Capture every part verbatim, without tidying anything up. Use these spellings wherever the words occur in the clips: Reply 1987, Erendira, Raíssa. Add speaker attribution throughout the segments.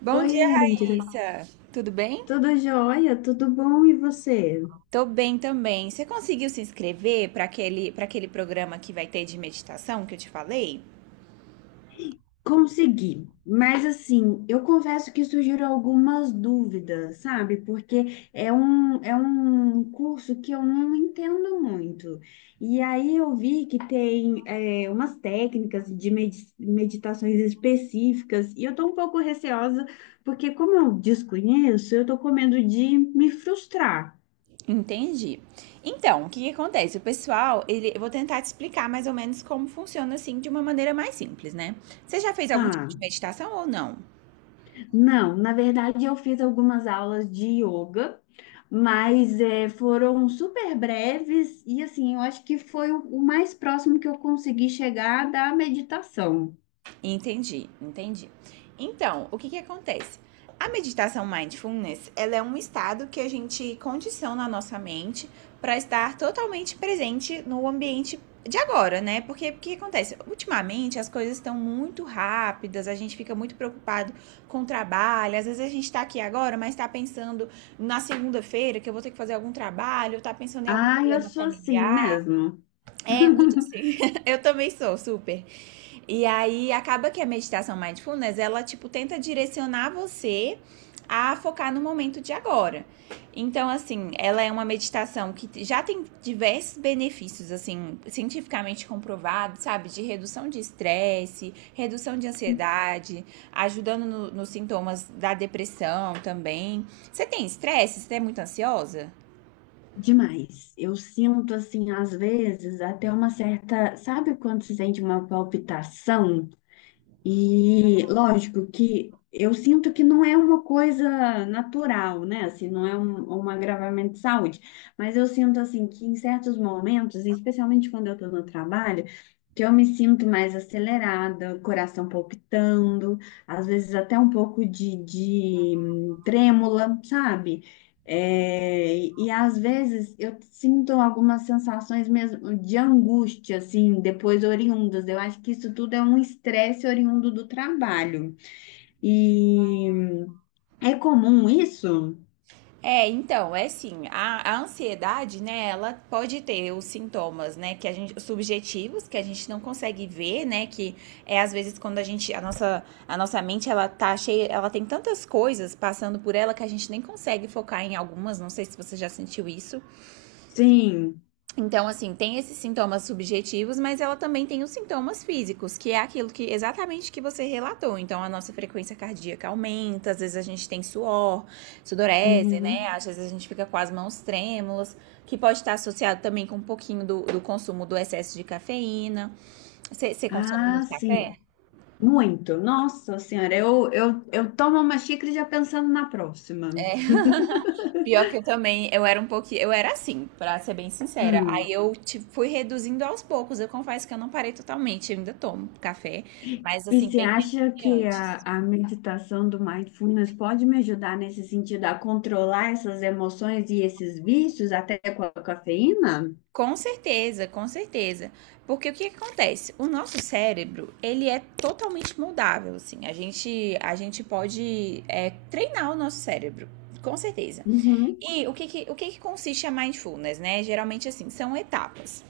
Speaker 1: Bom
Speaker 2: Oi,
Speaker 1: dia,
Speaker 2: Erendira.
Speaker 1: Raíssa. Tudo bem?
Speaker 2: Tudo jóia? Tudo bom? E você?
Speaker 1: Tô bem também. Você conseguiu se inscrever para aquele, para aquele programa que vai ter de meditação que eu te falei?
Speaker 2: Consegui. Mas assim, eu confesso que surgiram algumas dúvidas, sabe? Porque é um, é um curso que eu não entendo muito. E aí eu vi que tem é, umas técnicas de medi- meditações específicas, e eu tô um pouco receosa, porque como eu desconheço, eu tô com medo de me frustrar.
Speaker 1: Entendi. Então, o que que acontece? O pessoal, ele, eu vou tentar te explicar mais ou menos como funciona assim de uma maneira mais simples, né? Você já fez
Speaker 2: Tá.
Speaker 1: algum tipo de meditação ou não?
Speaker 2: Não, na verdade eu fiz algumas aulas de yoga, mas eh, foram super breves e assim, eu acho que foi o, o mais próximo que eu consegui chegar da meditação.
Speaker 1: Entendi, entendi. Então, o que que acontece? A meditação mindfulness, ela é um estado que a gente condiciona a nossa mente para estar totalmente presente no ambiente de agora, né? Porque o que acontece? Ultimamente as coisas estão muito rápidas, a gente fica muito preocupado com o trabalho. Às vezes a gente tá aqui agora, mas tá pensando na segunda-feira que eu vou ter que fazer algum trabalho, tá pensando em algum
Speaker 2: Ah, eu
Speaker 1: problema
Speaker 2: sou assim
Speaker 1: familiar.
Speaker 2: mesmo.
Speaker 1: É, muito assim. Eu também sou, super. E aí acaba que a meditação mindfulness, ela tipo tenta direcionar você a focar no momento de agora. Então, assim, ela é uma meditação que já tem diversos benefícios, assim, cientificamente comprovados, sabe? De redução de estresse, redução de ansiedade, ajudando no, nos sintomas da depressão também. Você tem estresse? Você é muito ansiosa?
Speaker 2: Demais. Eu sinto assim, às vezes, até uma certa. Sabe quando se sente uma palpitação? E lógico que eu sinto que não é uma coisa natural, né? Assim, não é um, um agravamento de saúde, mas eu sinto assim que em certos momentos, especialmente quando eu estou no trabalho, que eu me sinto mais acelerada, coração palpitando, às vezes até um pouco de, de hum, trêmula, sabe? É, e, e às vezes eu sinto algumas sensações mesmo de angústia, assim, depois oriundas. Eu acho que isso tudo é um estresse oriundo do trabalho. E é comum isso?
Speaker 1: É, então, é assim, a, a ansiedade, né, ela pode ter os sintomas, né, que a gente, os subjetivos, que a gente não consegue ver, né, que é às vezes quando a gente, a nossa, a nossa mente, ela tá cheia, ela tem tantas coisas passando por ela que a gente nem consegue focar em algumas, não sei se você já sentiu isso,
Speaker 2: Sim.
Speaker 1: então, assim, tem esses sintomas subjetivos, mas ela também tem os sintomas físicos, que é aquilo que exatamente que você relatou. Então, a nossa frequência cardíaca aumenta, às vezes a gente tem suor, sudorese, né?
Speaker 2: Uhum.
Speaker 1: Às vezes a gente fica com as mãos trêmulas, que pode estar associado também com um pouquinho do, do consumo do excesso de cafeína. Você consome
Speaker 2: Ah,
Speaker 1: muito café?
Speaker 2: sim. Muito. Nossa Senhora, eu, eu, eu tomo uma xícara já pensando na próxima.
Speaker 1: É. Pior que eu também, eu era um pouquinho, eu era assim, pra ser bem sincera. Aí
Speaker 2: Hum.
Speaker 1: eu tipo, fui reduzindo aos poucos. Eu confesso que eu não parei totalmente, eu ainda tomo café, mas
Speaker 2: E
Speaker 1: assim,
Speaker 2: você
Speaker 1: bem menos
Speaker 2: acha
Speaker 1: que
Speaker 2: que a,
Speaker 1: antes.
Speaker 2: a meditação do mindfulness pode me ajudar nesse sentido a controlar essas emoções e esses vícios, até com a cafeína?
Speaker 1: Com certeza, com certeza. Porque o que que acontece? O nosso cérebro, ele é totalmente moldável, assim. A gente, a gente pode é, treinar o nosso cérebro, com certeza.
Speaker 2: Uhum.
Speaker 1: E o que, que- o que, que consiste a mindfulness, né? Geralmente, assim, são etapas.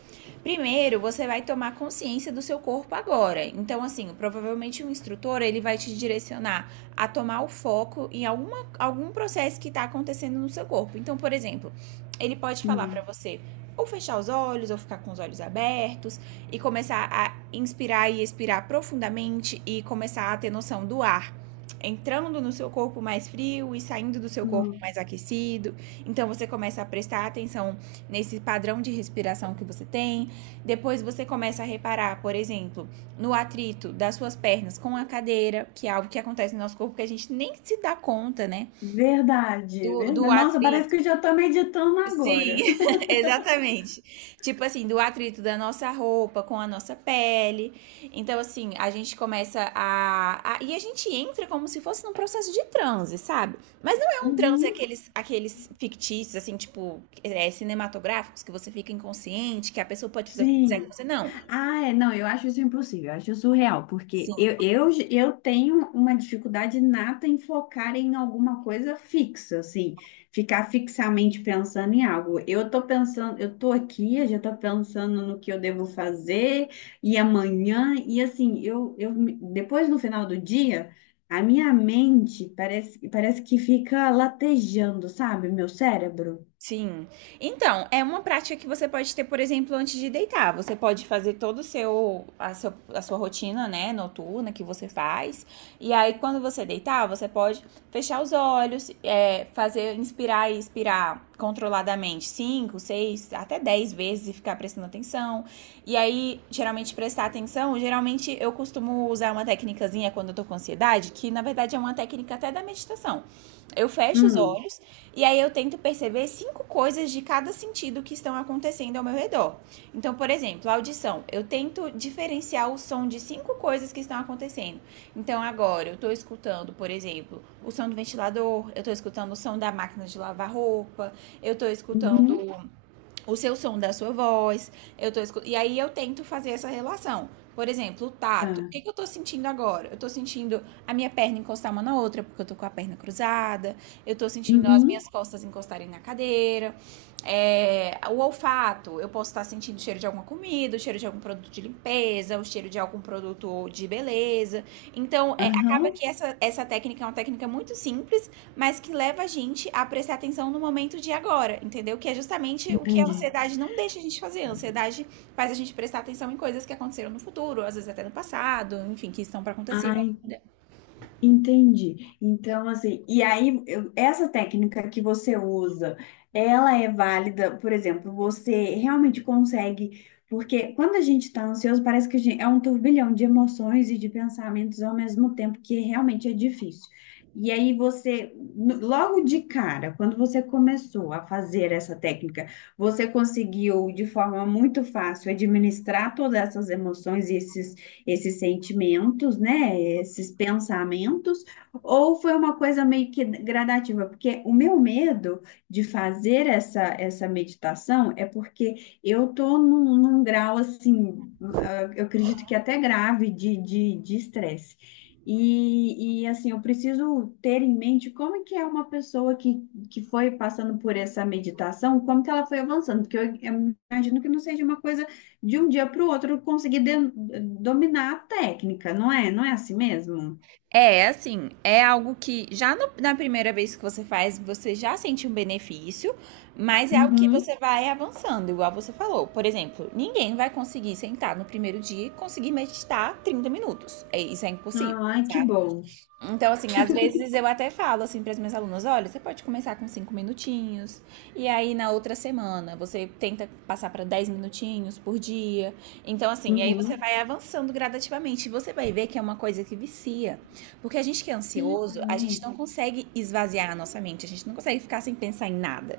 Speaker 1: Primeiro, você vai tomar consciência do seu corpo agora. Então, assim, provavelmente um instrutor, ele vai te direcionar a tomar o foco em alguma, algum processo que está acontecendo no seu corpo. Então, por exemplo, ele pode falar para
Speaker 2: Hum.
Speaker 1: você ou fechar os olhos, ou ficar com os olhos abertos, e começar a inspirar e expirar profundamente, e começar a ter noção do ar entrando no seu corpo mais frio e saindo do seu corpo
Speaker 2: Hum.
Speaker 1: mais aquecido. Então você começa a prestar atenção nesse padrão de respiração que você tem. Depois você começa a reparar, por exemplo, no atrito das suas pernas com a cadeira, que é algo que acontece no nosso corpo que a gente nem se dá conta, né?
Speaker 2: Verdade,
Speaker 1: Do, do
Speaker 2: verdade. Nossa, parece
Speaker 1: atrito
Speaker 2: que eu já estou meditando
Speaker 1: Sim,
Speaker 2: agora.
Speaker 1: exatamente. Tipo assim, do atrito da nossa roupa com a nossa pele. Então, assim, a gente começa a, a- E a gente entra como se fosse num processo de transe, sabe? Mas não é um transe
Speaker 2: Uhum.
Speaker 1: aqueles, aqueles fictícios, assim, tipo, é, cinematográficos, que você fica inconsciente, que a pessoa pode fazer o que quiser com
Speaker 2: Sim.
Speaker 1: você. Não.
Speaker 2: Ah, é, não, eu acho isso impossível, eu acho surreal, porque
Speaker 1: Sim.
Speaker 2: eu, eu, eu tenho uma dificuldade nata em focar em alguma coisa fixa, assim, ficar fixamente pensando em algo. Eu tô pensando, eu tô aqui, eu já tô pensando no que eu devo fazer, e amanhã, e assim, eu, eu me- depois no final do dia, a minha mente parece, parece que fica latejando, sabe, meu cérebro?
Speaker 1: Sim. Então, é uma prática que você pode ter, por exemplo, antes de deitar. Você pode fazer todo o seu a, seu, a sua rotina, né, noturna que você faz. E aí, quando você deitar, você pode fechar os olhos, é, fazer inspirar e expirar controladamente cinco, seis, até dez vezes e ficar prestando atenção. E aí, geralmente prestar atenção, geralmente eu costumo usar uma técnicazinha quando eu tô com ansiedade, que na verdade é uma técnica até da meditação. Eu fecho os
Speaker 2: Hum.
Speaker 1: olhos e aí eu tento perceber cinco coisas de cada sentido que estão acontecendo ao meu redor. Então, por exemplo, a audição. Eu tento diferenciar o som de cinco coisas que estão acontecendo. Então, agora eu estou escutando, por exemplo, o som do ventilador, eu estou escutando o som da máquina de lavar roupa, eu estou
Speaker 2: Uhum.
Speaker 1: escutando o seu som da sua voz. Eu tô escu... E aí eu tento fazer essa relação. Por exemplo, o
Speaker 2: Tá.
Speaker 1: tato. O que, que eu tô sentindo agora? Eu tô sentindo a minha perna encostar uma na outra, porque eu tô com a perna cruzada. Eu tô sentindo as
Speaker 2: Uhum.
Speaker 1: minhas costas encostarem na cadeira. É, o olfato. Eu posso estar sentindo o cheiro de alguma comida, o cheiro de algum produto de limpeza, o cheiro de algum produto de beleza. Então, é, acaba
Speaker 2: Aham.
Speaker 1: que essa, essa técnica é uma técnica muito simples mas que leva a gente a prestar atenção no momento de agora, entendeu? Que é justamente o que a
Speaker 2: Entendi.
Speaker 1: ansiedade não deixa a gente fazer. A ansiedade faz a gente prestar atenção em coisas que aconteceram no futuro, às vezes até no passado, enfim, que estão para acontecer
Speaker 2: Ah, en-
Speaker 1: ainda.
Speaker 2: entendi. Então, assim, e aí, eu- essa técnica que você usa, ela é válida, por exemplo, você realmente consegue, porque quando a gente está ansioso, parece que a gente, é um turbilhão de emoções e de pensamentos ao mesmo tempo, que realmente é difícil. E aí você, no- logo de cara, quando você começou a fazer essa técnica, você conseguiu de forma muito fácil administrar todas essas emoções esses sentimentos, né, esses pensamentos, ou foi uma coisa meio que gradativa? Porque o meu medo de fazer essa, essa meditação é porque eu tô num, num grau assim, ah, eu acredito que até grave de de de estresse. E, e assim, eu preciso ter em mente como é que é uma pessoa que, que foi passando por essa meditação, como que ela foi avançando, porque eu, eu imagino que não seja uma coisa de um dia para o outro conseguir de- dominar a técnica, não é? Não é assim mesmo?
Speaker 1: É, assim, é algo que já no- na primeira vez que você faz, você já sente um benefício, mas é algo que
Speaker 2: Uhum.
Speaker 1: você vai avançando, igual você falou. Por exemplo, ninguém vai conseguir sentar no primeiro dia e conseguir meditar trinta minutos. É, isso é impossível,
Speaker 2: Ai, que
Speaker 1: sabe?
Speaker 2: bom.
Speaker 1: Então, assim, às vezes eu até falo assim para as minhas alunas, olha, você pode começar com cinco minutinhos, e aí na outra semana você tenta passar para dez minutinhos por dia. Então, assim, e aí você
Speaker 2: Uhum.
Speaker 1: vai avançando gradativamente. E você vai ver que é uma coisa que vicia. Porque a gente que é
Speaker 2: Que
Speaker 1: ansioso, a gente
Speaker 2: legal.
Speaker 1: não consegue esvaziar a nossa mente, a gente não consegue ficar sem pensar em nada.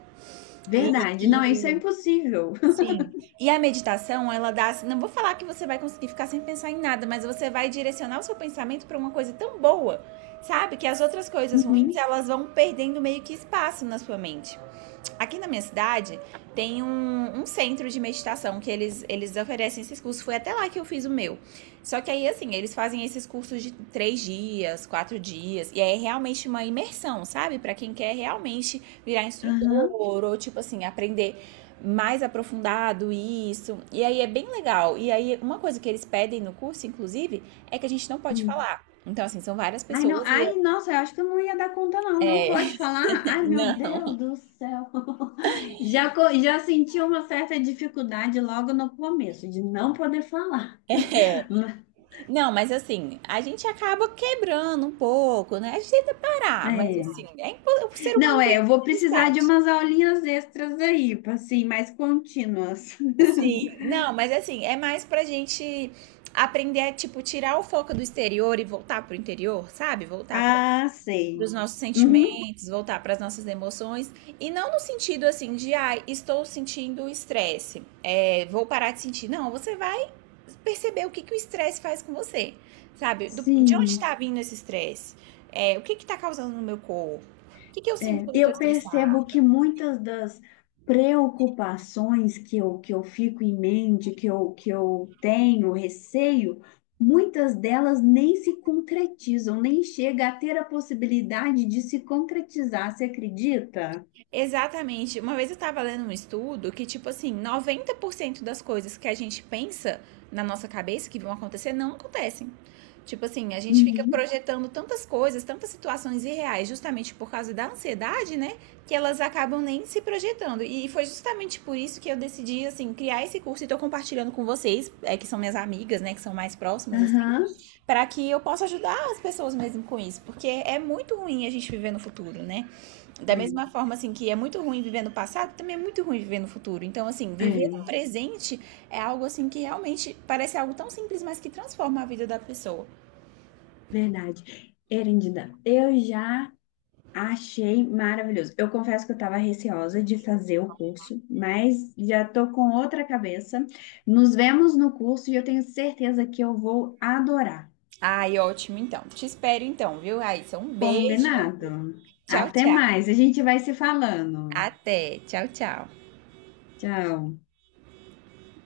Speaker 1: E,
Speaker 2: Verdade. Não, isso é impossível.
Speaker 1: Sim. E a meditação, ela dá, assim, não vou falar que você vai conseguir ficar sem pensar em nada, mas você vai direcionar o seu pensamento para uma coisa tão boa, sabe? Que as outras coisas ruins,
Speaker 2: Uhum.
Speaker 1: elas vão perdendo meio que espaço na sua mente. Aqui na minha cidade tem um, um centro de meditação que eles, eles oferecem esses cursos. Foi até lá que eu fiz o meu. Só que aí, assim, eles fazem esses cursos de três dias, quatro dias. E aí é realmente uma imersão, sabe? Pra quem quer realmente virar
Speaker 2: Aham.
Speaker 1: instrutor ou, tipo assim, aprender mais aprofundado isso. E aí é bem legal. E aí, uma coisa que eles pedem no curso, inclusive, é que a gente não pode
Speaker 2: Hum.
Speaker 1: falar. Então, assim, são várias
Speaker 2: Ai, não.
Speaker 1: pessoas
Speaker 2: Ai,
Speaker 1: e.
Speaker 2: nossa, eu acho que eu não ia dar conta, não. Não pode falar. Ai, meu
Speaker 1: Não,
Speaker 2: Deus do céu. Já, co- já senti uma certa dificuldade logo no começo de não poder falar.
Speaker 1: é.
Speaker 2: Ma-
Speaker 1: Não, mas assim, a gente acaba quebrando um pouco, né? A gente tenta parar, mas assim,
Speaker 2: É.
Speaker 1: é impo- o ser
Speaker 2: Não,
Speaker 1: humano tem
Speaker 2: é, eu
Speaker 1: essa
Speaker 2: vou precisar de
Speaker 1: necessidade.
Speaker 2: umas aulinhas extras aí, assim, mais contínuas.
Speaker 1: Sim, não, mas assim, é mais pra gente aprender a, tipo, tirar o foco do exterior e voltar pro interior, sabe? Voltar pra
Speaker 2: Ah,
Speaker 1: dos
Speaker 2: sei.
Speaker 1: nossos
Speaker 2: Uhum.
Speaker 1: sentimentos, voltar para as nossas emoções e não no sentido assim de ai, estou sentindo estresse, é, vou parar de sentir. Não, você vai perceber o que, que o estresse faz com você, sabe? Do- de onde
Speaker 2: Sim.
Speaker 1: está vindo esse estresse? É, o que está causando no meu corpo? O que, que eu sinto
Speaker 2: É.
Speaker 1: quando eu estou
Speaker 2: Eu
Speaker 1: estressada?
Speaker 2: percebo que muitas das preocupações que eu, que eu fico em mente, que eu, que eu tenho, receio, muitas delas nem se concretizam, nem chega a ter a possibilidade de se concretizar, você acredita?
Speaker 1: Exatamente. Uma vez eu tava lendo um estudo que, tipo assim, noventa por cento das coisas que a gente pensa na nossa cabeça que vão acontecer não acontecem. Tipo assim, a gente fica
Speaker 2: Uhum.
Speaker 1: projetando tantas coisas, tantas situações irreais, justamente por causa da ansiedade, né? Que elas acabam nem se projetando. E foi justamente por isso que eu decidi, assim, criar esse curso e tô compartilhando com vocês, é, que são minhas amigas, né? Que são mais próximas, assim
Speaker 2: Aham.
Speaker 1: para que eu possa ajudar as pessoas mesmo com isso, porque é muito ruim a gente viver no futuro, né? Da
Speaker 2: É,
Speaker 1: mesma forma assim que é muito ruim viver no passado, também é muito ruim viver no futuro. Então assim, viver
Speaker 2: é,
Speaker 1: no presente é algo assim que realmente parece algo tão simples, mas que transforma a vida da pessoa.
Speaker 2: verdade. Erendida, eu já achei maravilhoso. Eu confesso que eu estava receosa de fazer o curso, mas já estou com outra cabeça. Nos vemos no curso e eu tenho certeza que eu vou adorar.
Speaker 1: Ai, ótimo então. Te espero então, viu, Raíssa? Um beijo.
Speaker 2: Combinado?
Speaker 1: Tchau,
Speaker 2: Até
Speaker 1: tchau.
Speaker 2: mais, a gente vai se falando.
Speaker 1: Até. Tchau, tchau.
Speaker 2: Tchau.